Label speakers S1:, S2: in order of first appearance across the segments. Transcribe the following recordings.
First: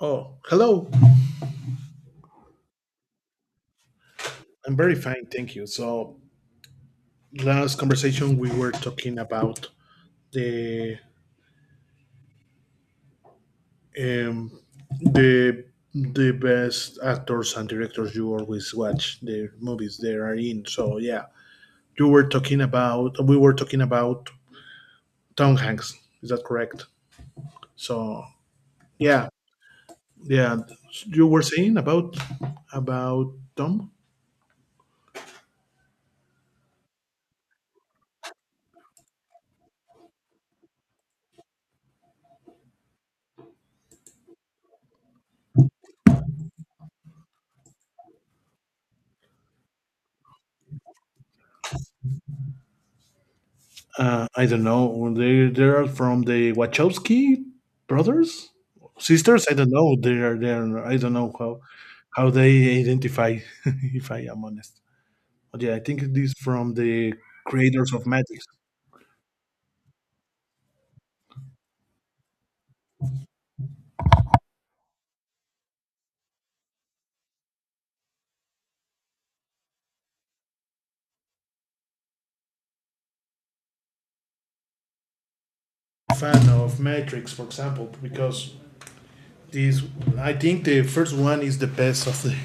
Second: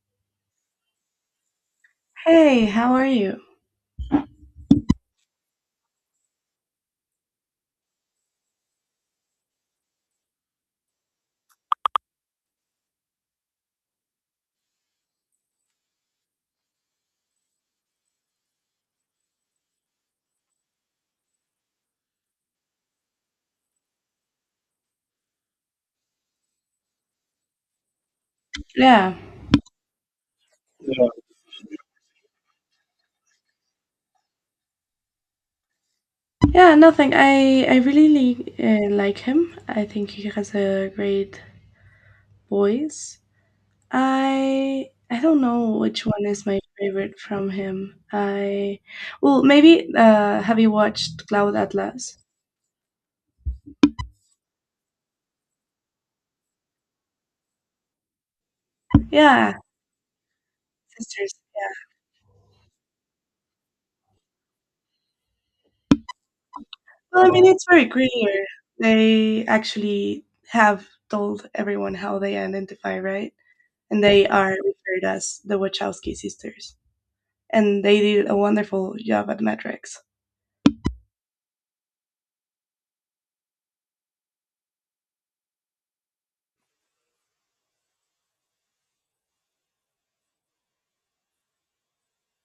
S1: Oh, hello.
S2: Hey, how are you?
S1: I'm very fine, thank you. So, last conversation we were talking about the um, the the best actors and directors you always watch the movies they are in. So, yeah, you were talking about we were talking about Tom Hanks. Is that correct? So,
S2: Yeah,
S1: yeah, yeah, you were saying about Tom.
S2: yeah, Nothing. I really like him. I think he has a great voice. I don't know which one is my favorite from him. I well, maybe have you watched Cloud Atlas?
S1: I don't know. They're from the Wachowski brothers, sisters.
S2: Yeah,
S1: I don't know. They're they're. I don't know
S2: sisters. Yeah.
S1: how they identify. If I am honest, but yeah, I think it is from the
S2: Well, I mean, it's very
S1: creators of Matrix.
S2: clear. They actually have told everyone how they identify, right? And they are referred as the Wachowski sisters. And they did a wonderful job at metrics.
S1: Fan of Matrix, for example, because this I think the first one is the best of the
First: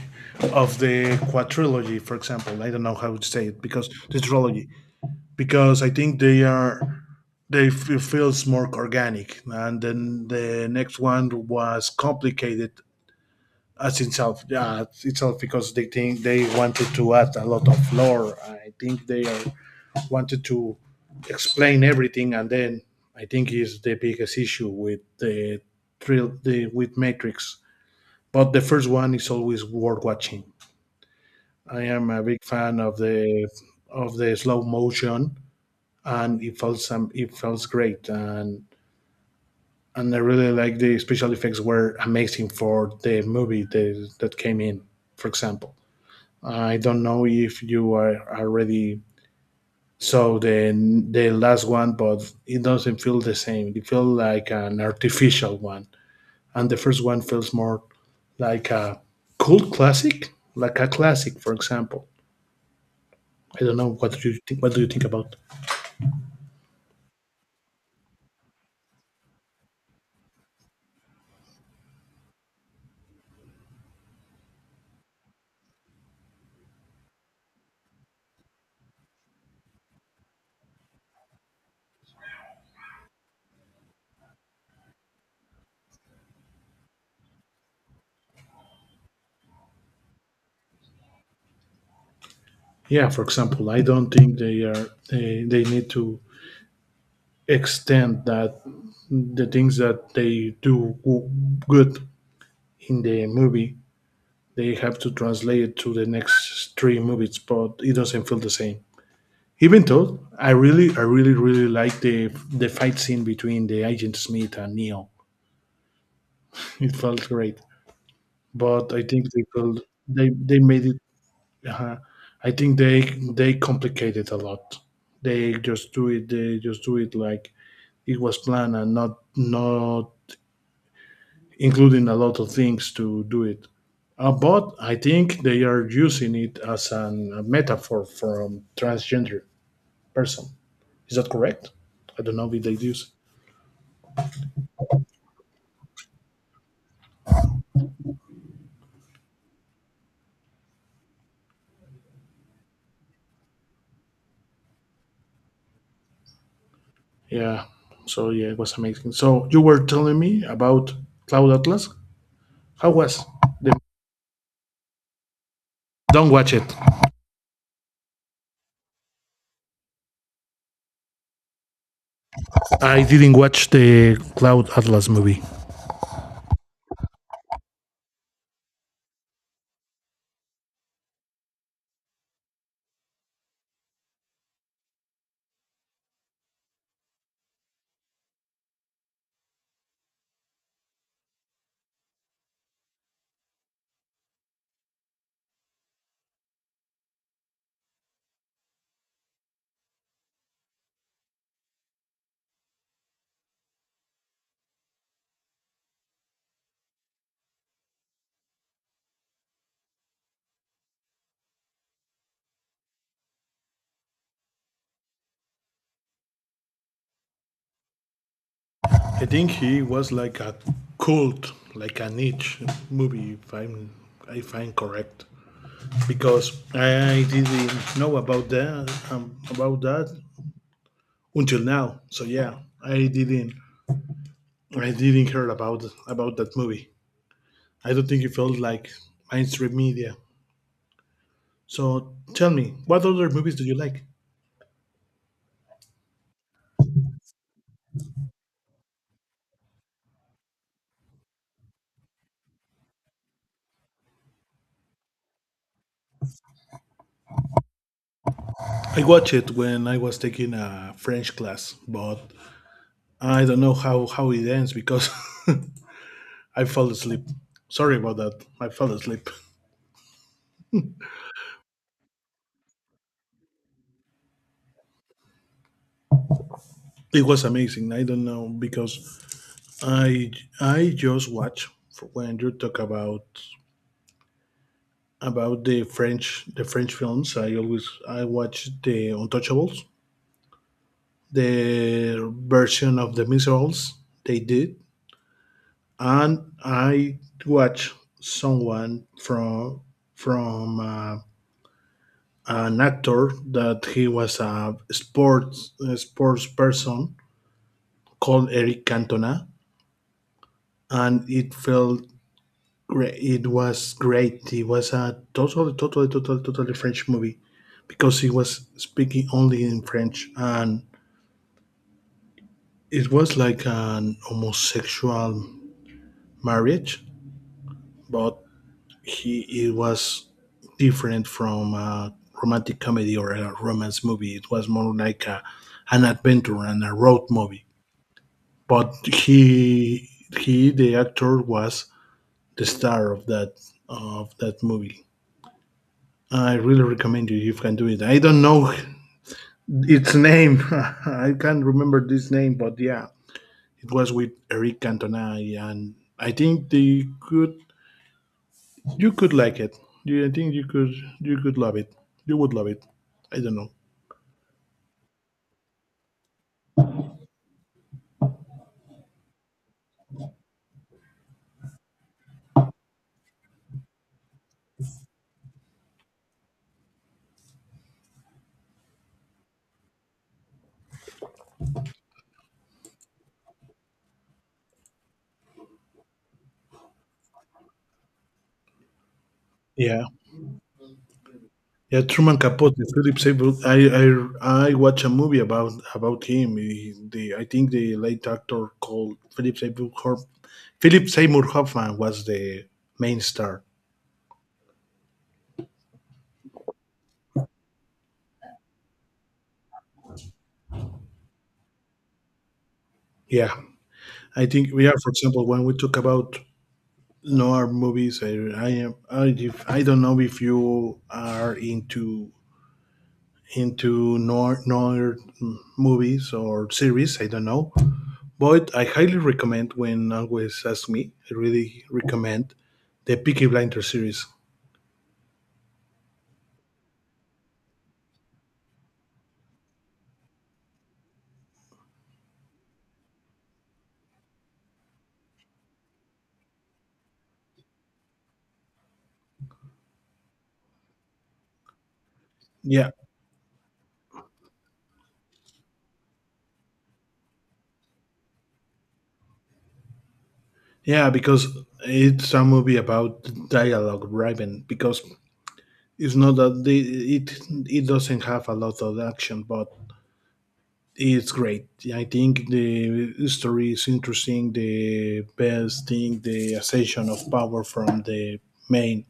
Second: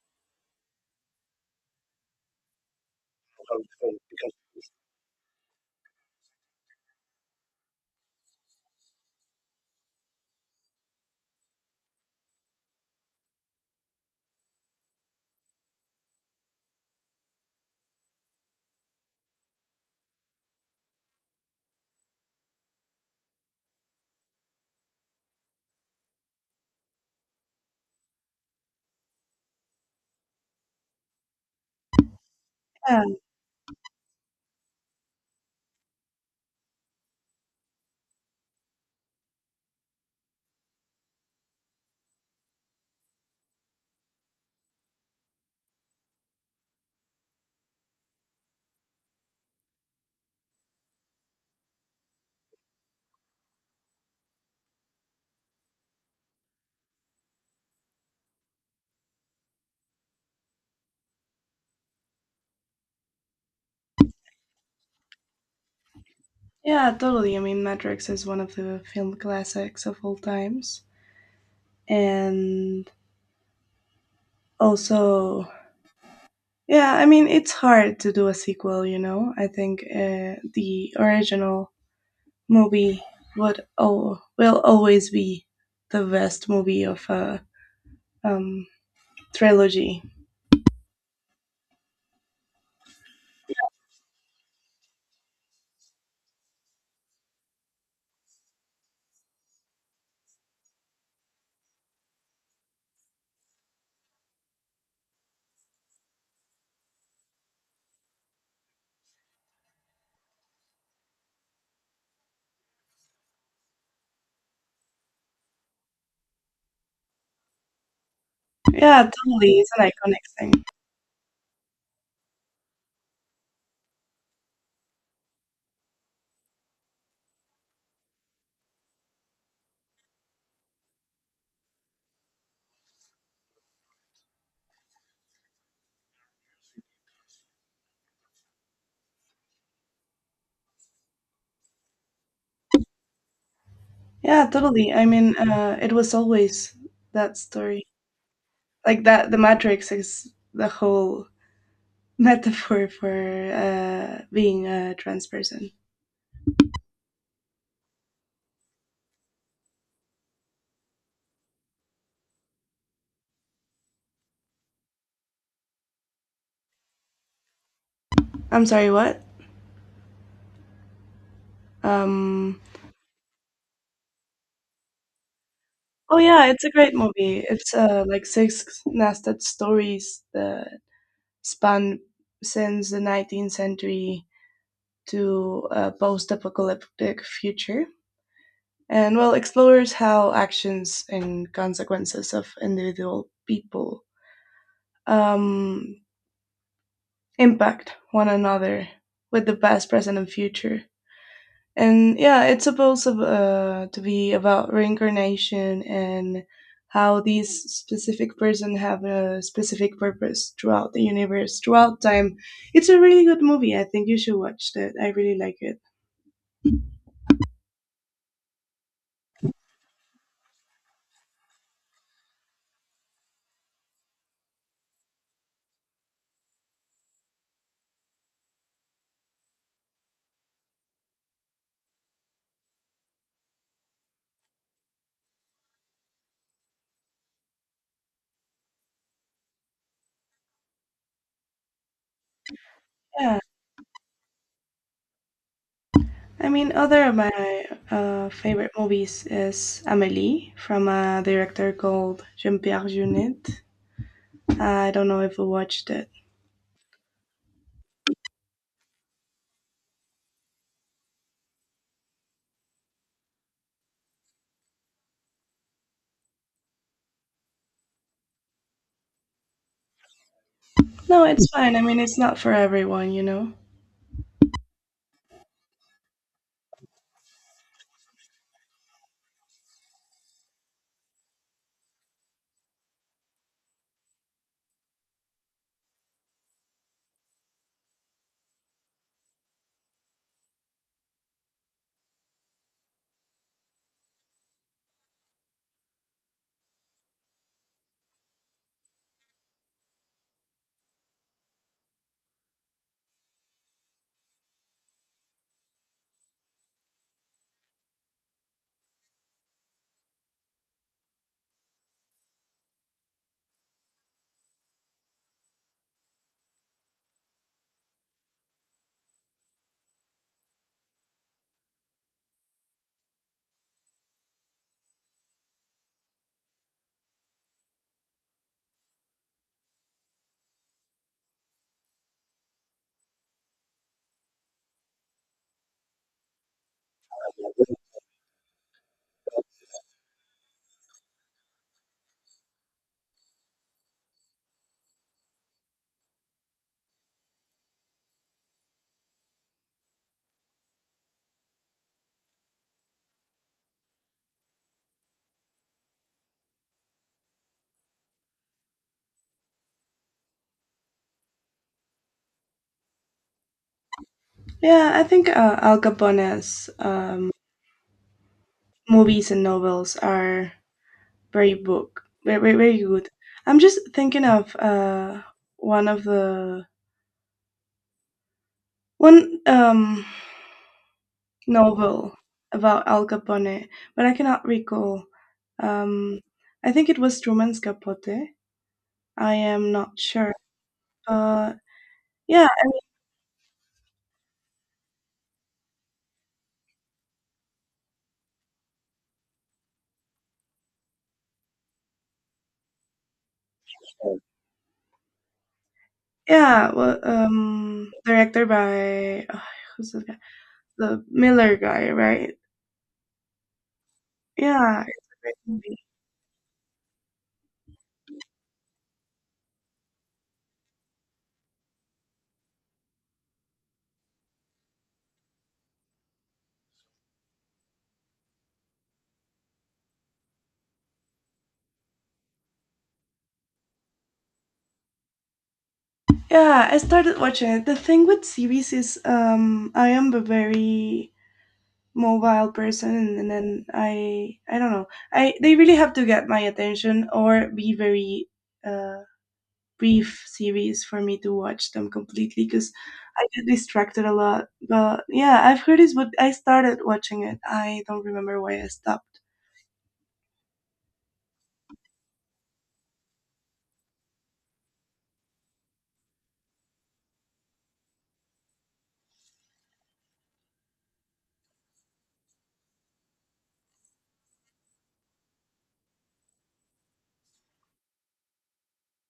S1: of the quadrilogy, for example. I don't know how to say it because
S2: Okay.
S1: the trilogy, because I think they are they f- it feels more organic, and then the next one was complicated as itself, yeah, itself, because they think they wanted to add a lot of lore. I think wanted to explain everything, and then I think is the biggest issue with the with Matrix. But the first one is always worth watching. I am a big fan
S2: Yeah,
S1: of the slow motion, and it feels great, and I really like the special effects were amazing for the movie that came in. For example, I don't know if you are already saw the last one, but it doesn't feel the same. It feels like an artificial one, and the first one feels more like a cult classic, like a classic. For example, I don't know what do you think. What do you think about?
S2: yeah, totally. I mean, Matrix is one of the film classics of all times, and also, yeah, I mean, it's hard to do a sequel. You know, I think the original movie would oh will always be the best movie of a um, trilogy.
S1: Yeah, for example, I don't think they need to extend that the things that they do good in the movie. They have to translate it to the next three movies, but it doesn't feel the same. Even though I really really like the fight scene between the agent Smith and Neo. It felt great. But I
S2: Yeah,
S1: think they
S2: totally. It's
S1: felt
S2: an iconic
S1: they
S2: thing.
S1: made it uh, I think they complicate it a lot. They just do it like it was planned, and not including a lot of things to do it. But I think they are using it as a metaphor from transgender person. Is that correct? I don't know if they use.
S2: Yeah, totally. I mean, it was always that story, like that the matrix is the whole metaphor for being a trans person.
S1: Yeah. So yeah, it was amazing. So you were telling me about Cloud Atlas. How was? The- don't watch it.
S2: I'm sorry, what? um
S1: I didn't watch the Cloud Atlas movie.
S2: oh yeah, it's a great movie. It's like six nested stories that span since the 19th century to a post-apocalyptic future, and well explores how actions and consequences of individual people um, impact one another, with the past, present, and future. And yeah, it's supposed of, to be about reincarnation and how these specific person have a specific purpose throughout the universe, throughout time. It's a really good movie. I think you should watch that. I really like it.
S1: I think he was like a cult, like a niche movie. If I'm correct. Because I didn't know about that until now. So yeah, I didn't I didn't hear about that movie. I don't think it felt like mainstream media. So tell me, what other
S2: Yeah.
S1: movies do you like?
S2: I mean, other of my favorite movies is Amélie from a director called Jean-Pierre Jeunet. I don't know if you watched it.
S1: I watched it when I was taking a French class, but I don't know how it ends because I fell asleep. Sorry about that. I fell asleep.
S2: No, it's fine. I mean, it's not for everyone, you know.
S1: It was amazing. I don't know because I I just watch for when you talk about the French films. I always I watch The Untouchables, the version of the Miserables they did, and I watch someone from an actor that he was a sports person called Eric Cantona, and it felt great. It was great. It was a totally French movie because he was speaking only in French, and it was like an homosexual marriage, but he it was different from a romantic comedy or a romance movie. It was more like an adventure and a road movie. But he the actor was the star of that movie. I really recommend you if you can do it. I don't know its name. I can't remember this name, but yeah, it was with Eric Cantona, and I think they could. You could like it. You, I think you could. You could love it. You would love it. I don't know.
S2: Yeah, I think Al Capone's movies and novels are very book very very, very good. I'm just thinking of one of the one novel about Al Capone, but I cannot recall. Um, I think it was Truman's Capote. I am not
S1: Yeah,
S2: sure. Uh,
S1: yeah. Truman
S2: yeah,
S1: Capote, Philip Seymour. I I watch a movie about him. He- the I think the late actor called Philip Seymour Hoffman was the main star.
S2: yeah. Well, directed by who's the guy? The Miller guy, right?
S1: Yeah. I think
S2: Yeah,
S1: we are, for
S2: it's a great
S1: example, when we
S2: movie.
S1: talk about noir movies, I don't know if you are into noir movies or series. I don't know, but I highly recommend. When always ask me, I really recommend the Peaky Blinder series.
S2: Yeah, I started watching it. The thing with series is I am a very mobile person, and then I don't know. I they really have to get my attention or be very uh brief series for me to watch them completely, cuz
S1: Yeah,
S2: I get distracted a lot. But yeah, I've heard it's but I started watching it. I don't remember why I stopped.
S1: yeah, because it's a movie about dialogue driven. Because it's not that they, it doesn't have a lot of action, but it's great. I think the story is interesting. The best thing, the ascension of power from the main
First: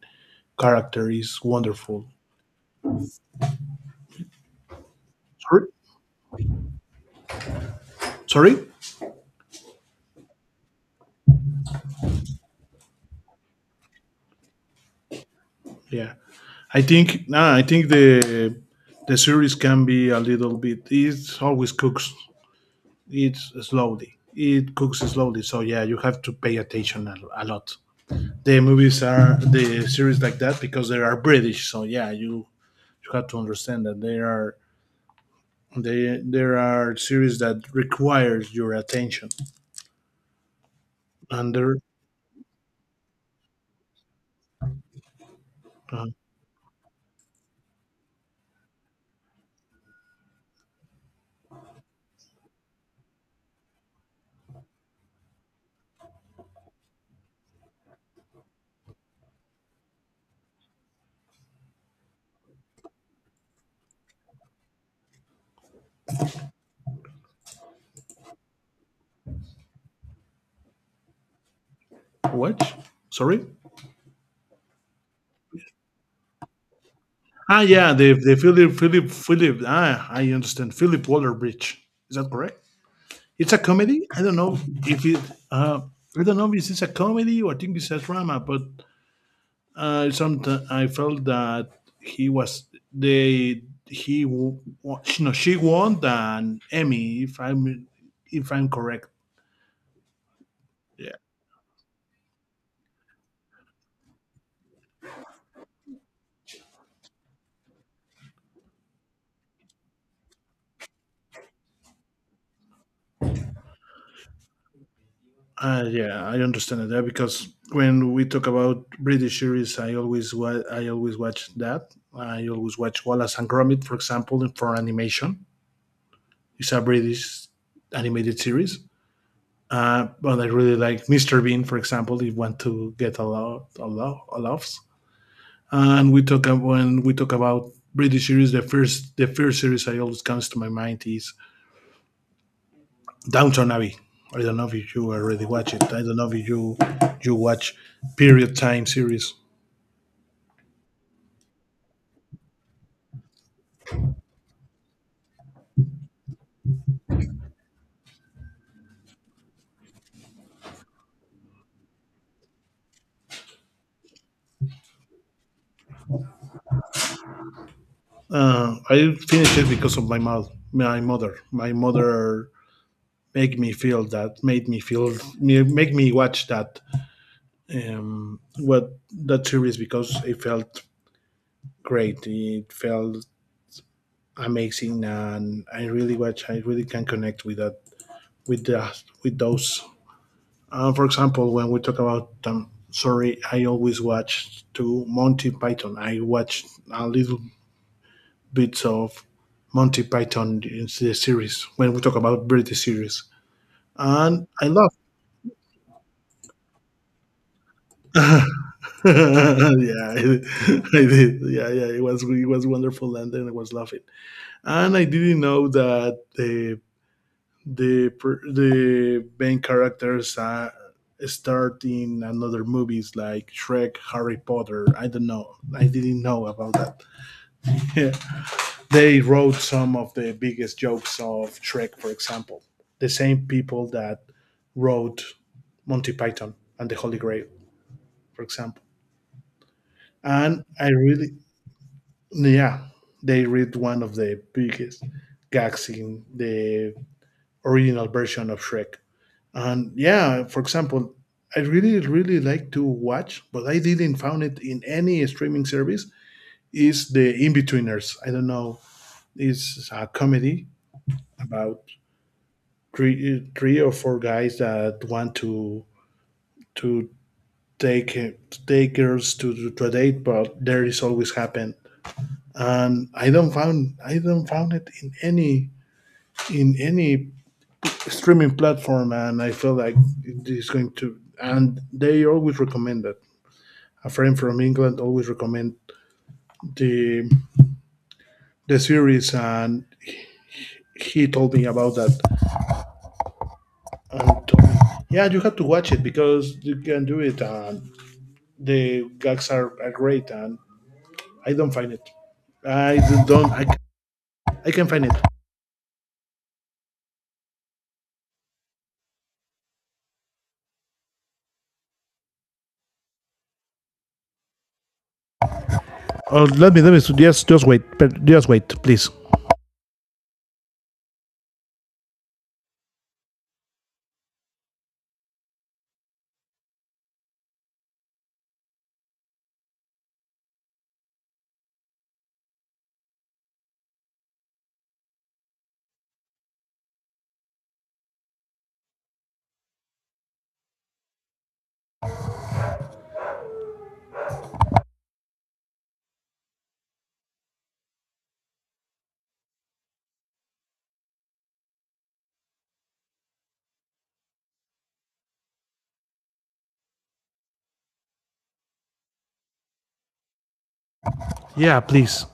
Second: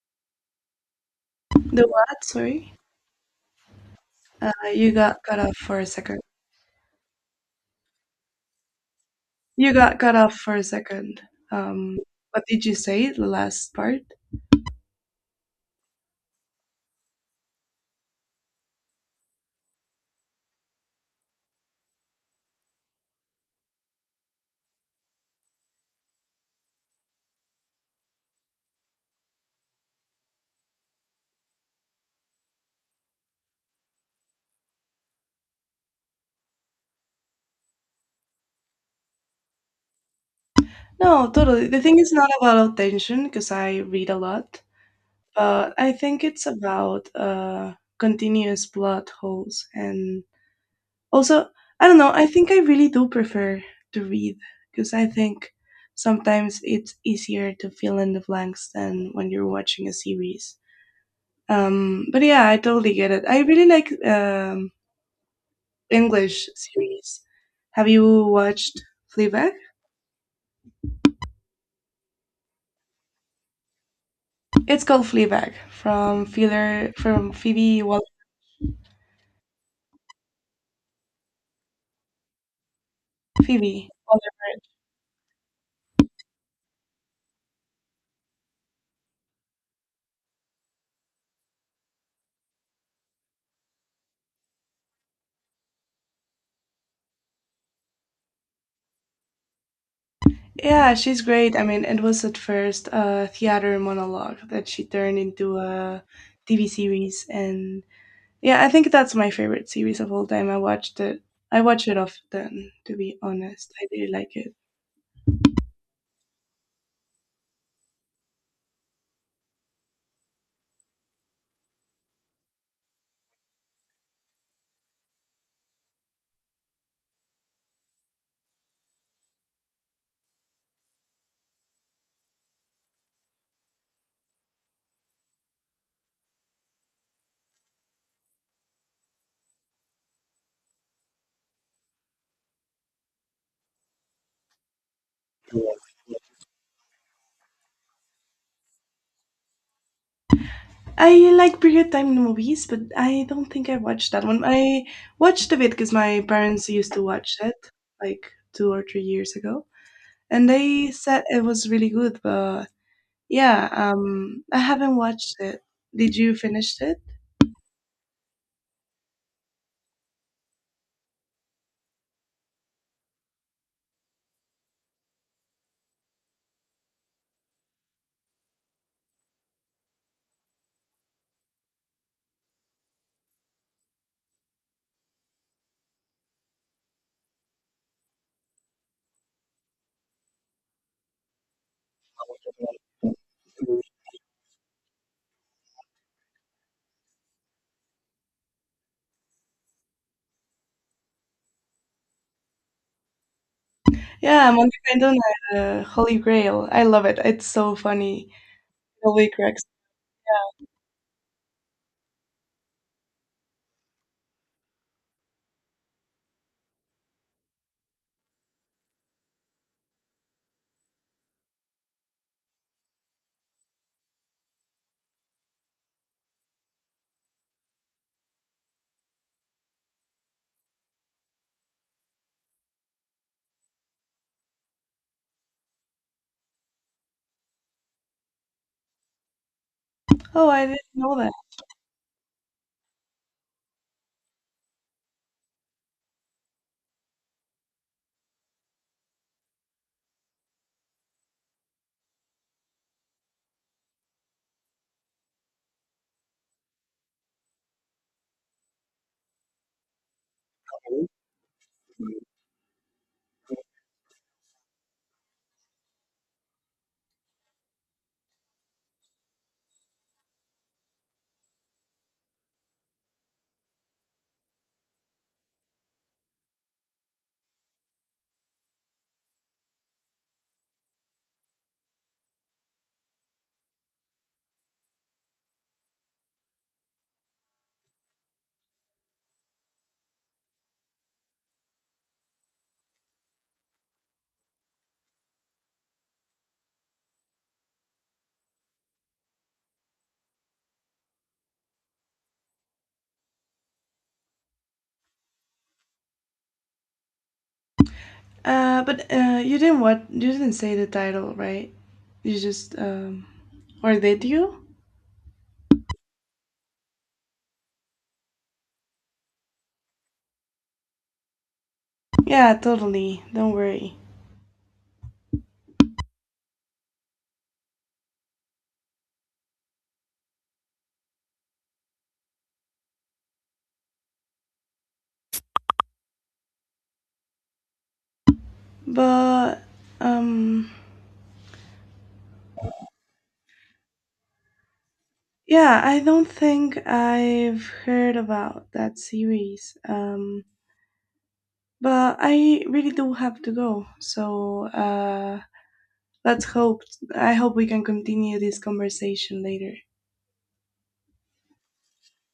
S1: character is
S2: The
S1: wonderful.
S2: what? Sorry. You got cut off
S1: Sorry,
S2: for a second.
S1: sorry.
S2: You got cut off for a second. Um what did you say the last part?
S1: Yeah, I think. No. I think the series can be a little bit. It always cooks. It's slowly. It cooks slowly. So yeah, you have to pay attention a lot. The movies are the series like that because they are British. So yeah, you have to understand that they are they, there are series that requires your attention.
S2: No,
S1: And
S2: totally.
S1: there,
S2: The thing is not about attention because I read a lot, but I
S1: uh,
S2: think it's about continuous plot holes. And also, I don't know, I think I really do prefer to read because I think sometimes it's easier to fill in the blanks than when you're watching a series. But yeah, I totally get it. I really like English series. Have you watched Fleabag?
S1: what? Sorry.
S2: It's called Fleabag from Feeler from
S1: Ah,
S2: Phoebe
S1: yeah,
S2: Waller.
S1: the Philip. Ah, I understand. Philip Waller Bridge. Is that correct? It's a
S2: Phoebe.
S1: comedy. I don't know if it. Uh, I don't know if it's a comedy, or I think it's a drama. But sometimes I felt that he was they he w- wa- no she won an Emmy if I'm correct.
S2: Yeah, she's great. I mean, it was at first a theater monologue that she turned into a TV series, and yeah, I think that's my favorite series of all time. I watched it. I watch it often, to be honest. I really like it.
S1: Yeah, I understand that because when we talk about British series, I always watch that. I always watch Wallace and Gromit, for example, and for animation. It's a British animated series. But I really like Mr. Bean, for example, if you want to get a lot, a lot, a laughs. And we talk when we talk about British series, the first series I always comes to my mind is Downton Abbey. I don't know if you already watch it. I don't know if you watch period time series.
S2: I like period time movies, but I don't think I watched that one. I watched a bit because my parents used to watch it like 2 or 3 years ago, and they said it was really good, but yeah, I haven't watched it. Did you finish it?
S1: I finished it because of my my mother. My mother make me feel that, made me feel, make me watch um, what that series because it felt great. It felt amazing, and I really watch. I really can connect with that, with the, with those. For example, when we talk about, sorry, I always watch to Monty Python. I watch a little bits of Monty Python in the series when we talk about British series, and
S2: Yeah,
S1: I
S2: Monty
S1: love.
S2: Python and Holy Grail. I love it. It's so funny.
S1: Yeah,
S2: Holy cracks.
S1: I, I did. Yeah, yeah, it was wonderful, and then I was laughing, and I didn't know that the the main characters start in another movies like Shrek, Harry Potter. I don't know. I didn't know about that. Yeah. They wrote some of the biggest jokes of Shrek, for example. The same people that wrote Monty Python and the Holy Grail, for example.
S2: Oh,
S1: And
S2: I didn't
S1: I
S2: know that.
S1: really, yeah, they read one of the biggest gags in the original version of Shrek. And yeah, for example, I really, really like to watch, but I didn't found it in any streaming service, is The Inbetweeners? I don't know. It's a comedy about three or four guys that want to to take girls to a date, but there is always happen. And I don't found it in any streaming platform, and I feel like it is going to. And they always recommend it. A friend from England always recommend the the series, and he told me about that. And told me, yeah, you have to watch it because you can do it, and the gags are great. And I don't find it. I don't. I can find it.
S2: But you didn't what? You didn't say the title, right? You just or did you?
S1: Oh, let me. Just wait. Just wait, please.
S2: Yeah, totally. Don't worry. But um, yeah, I don't think I've heard about that series. But I really do have to go. So let's hope. I hope we can continue this conversation later.
S1: Yeah, please.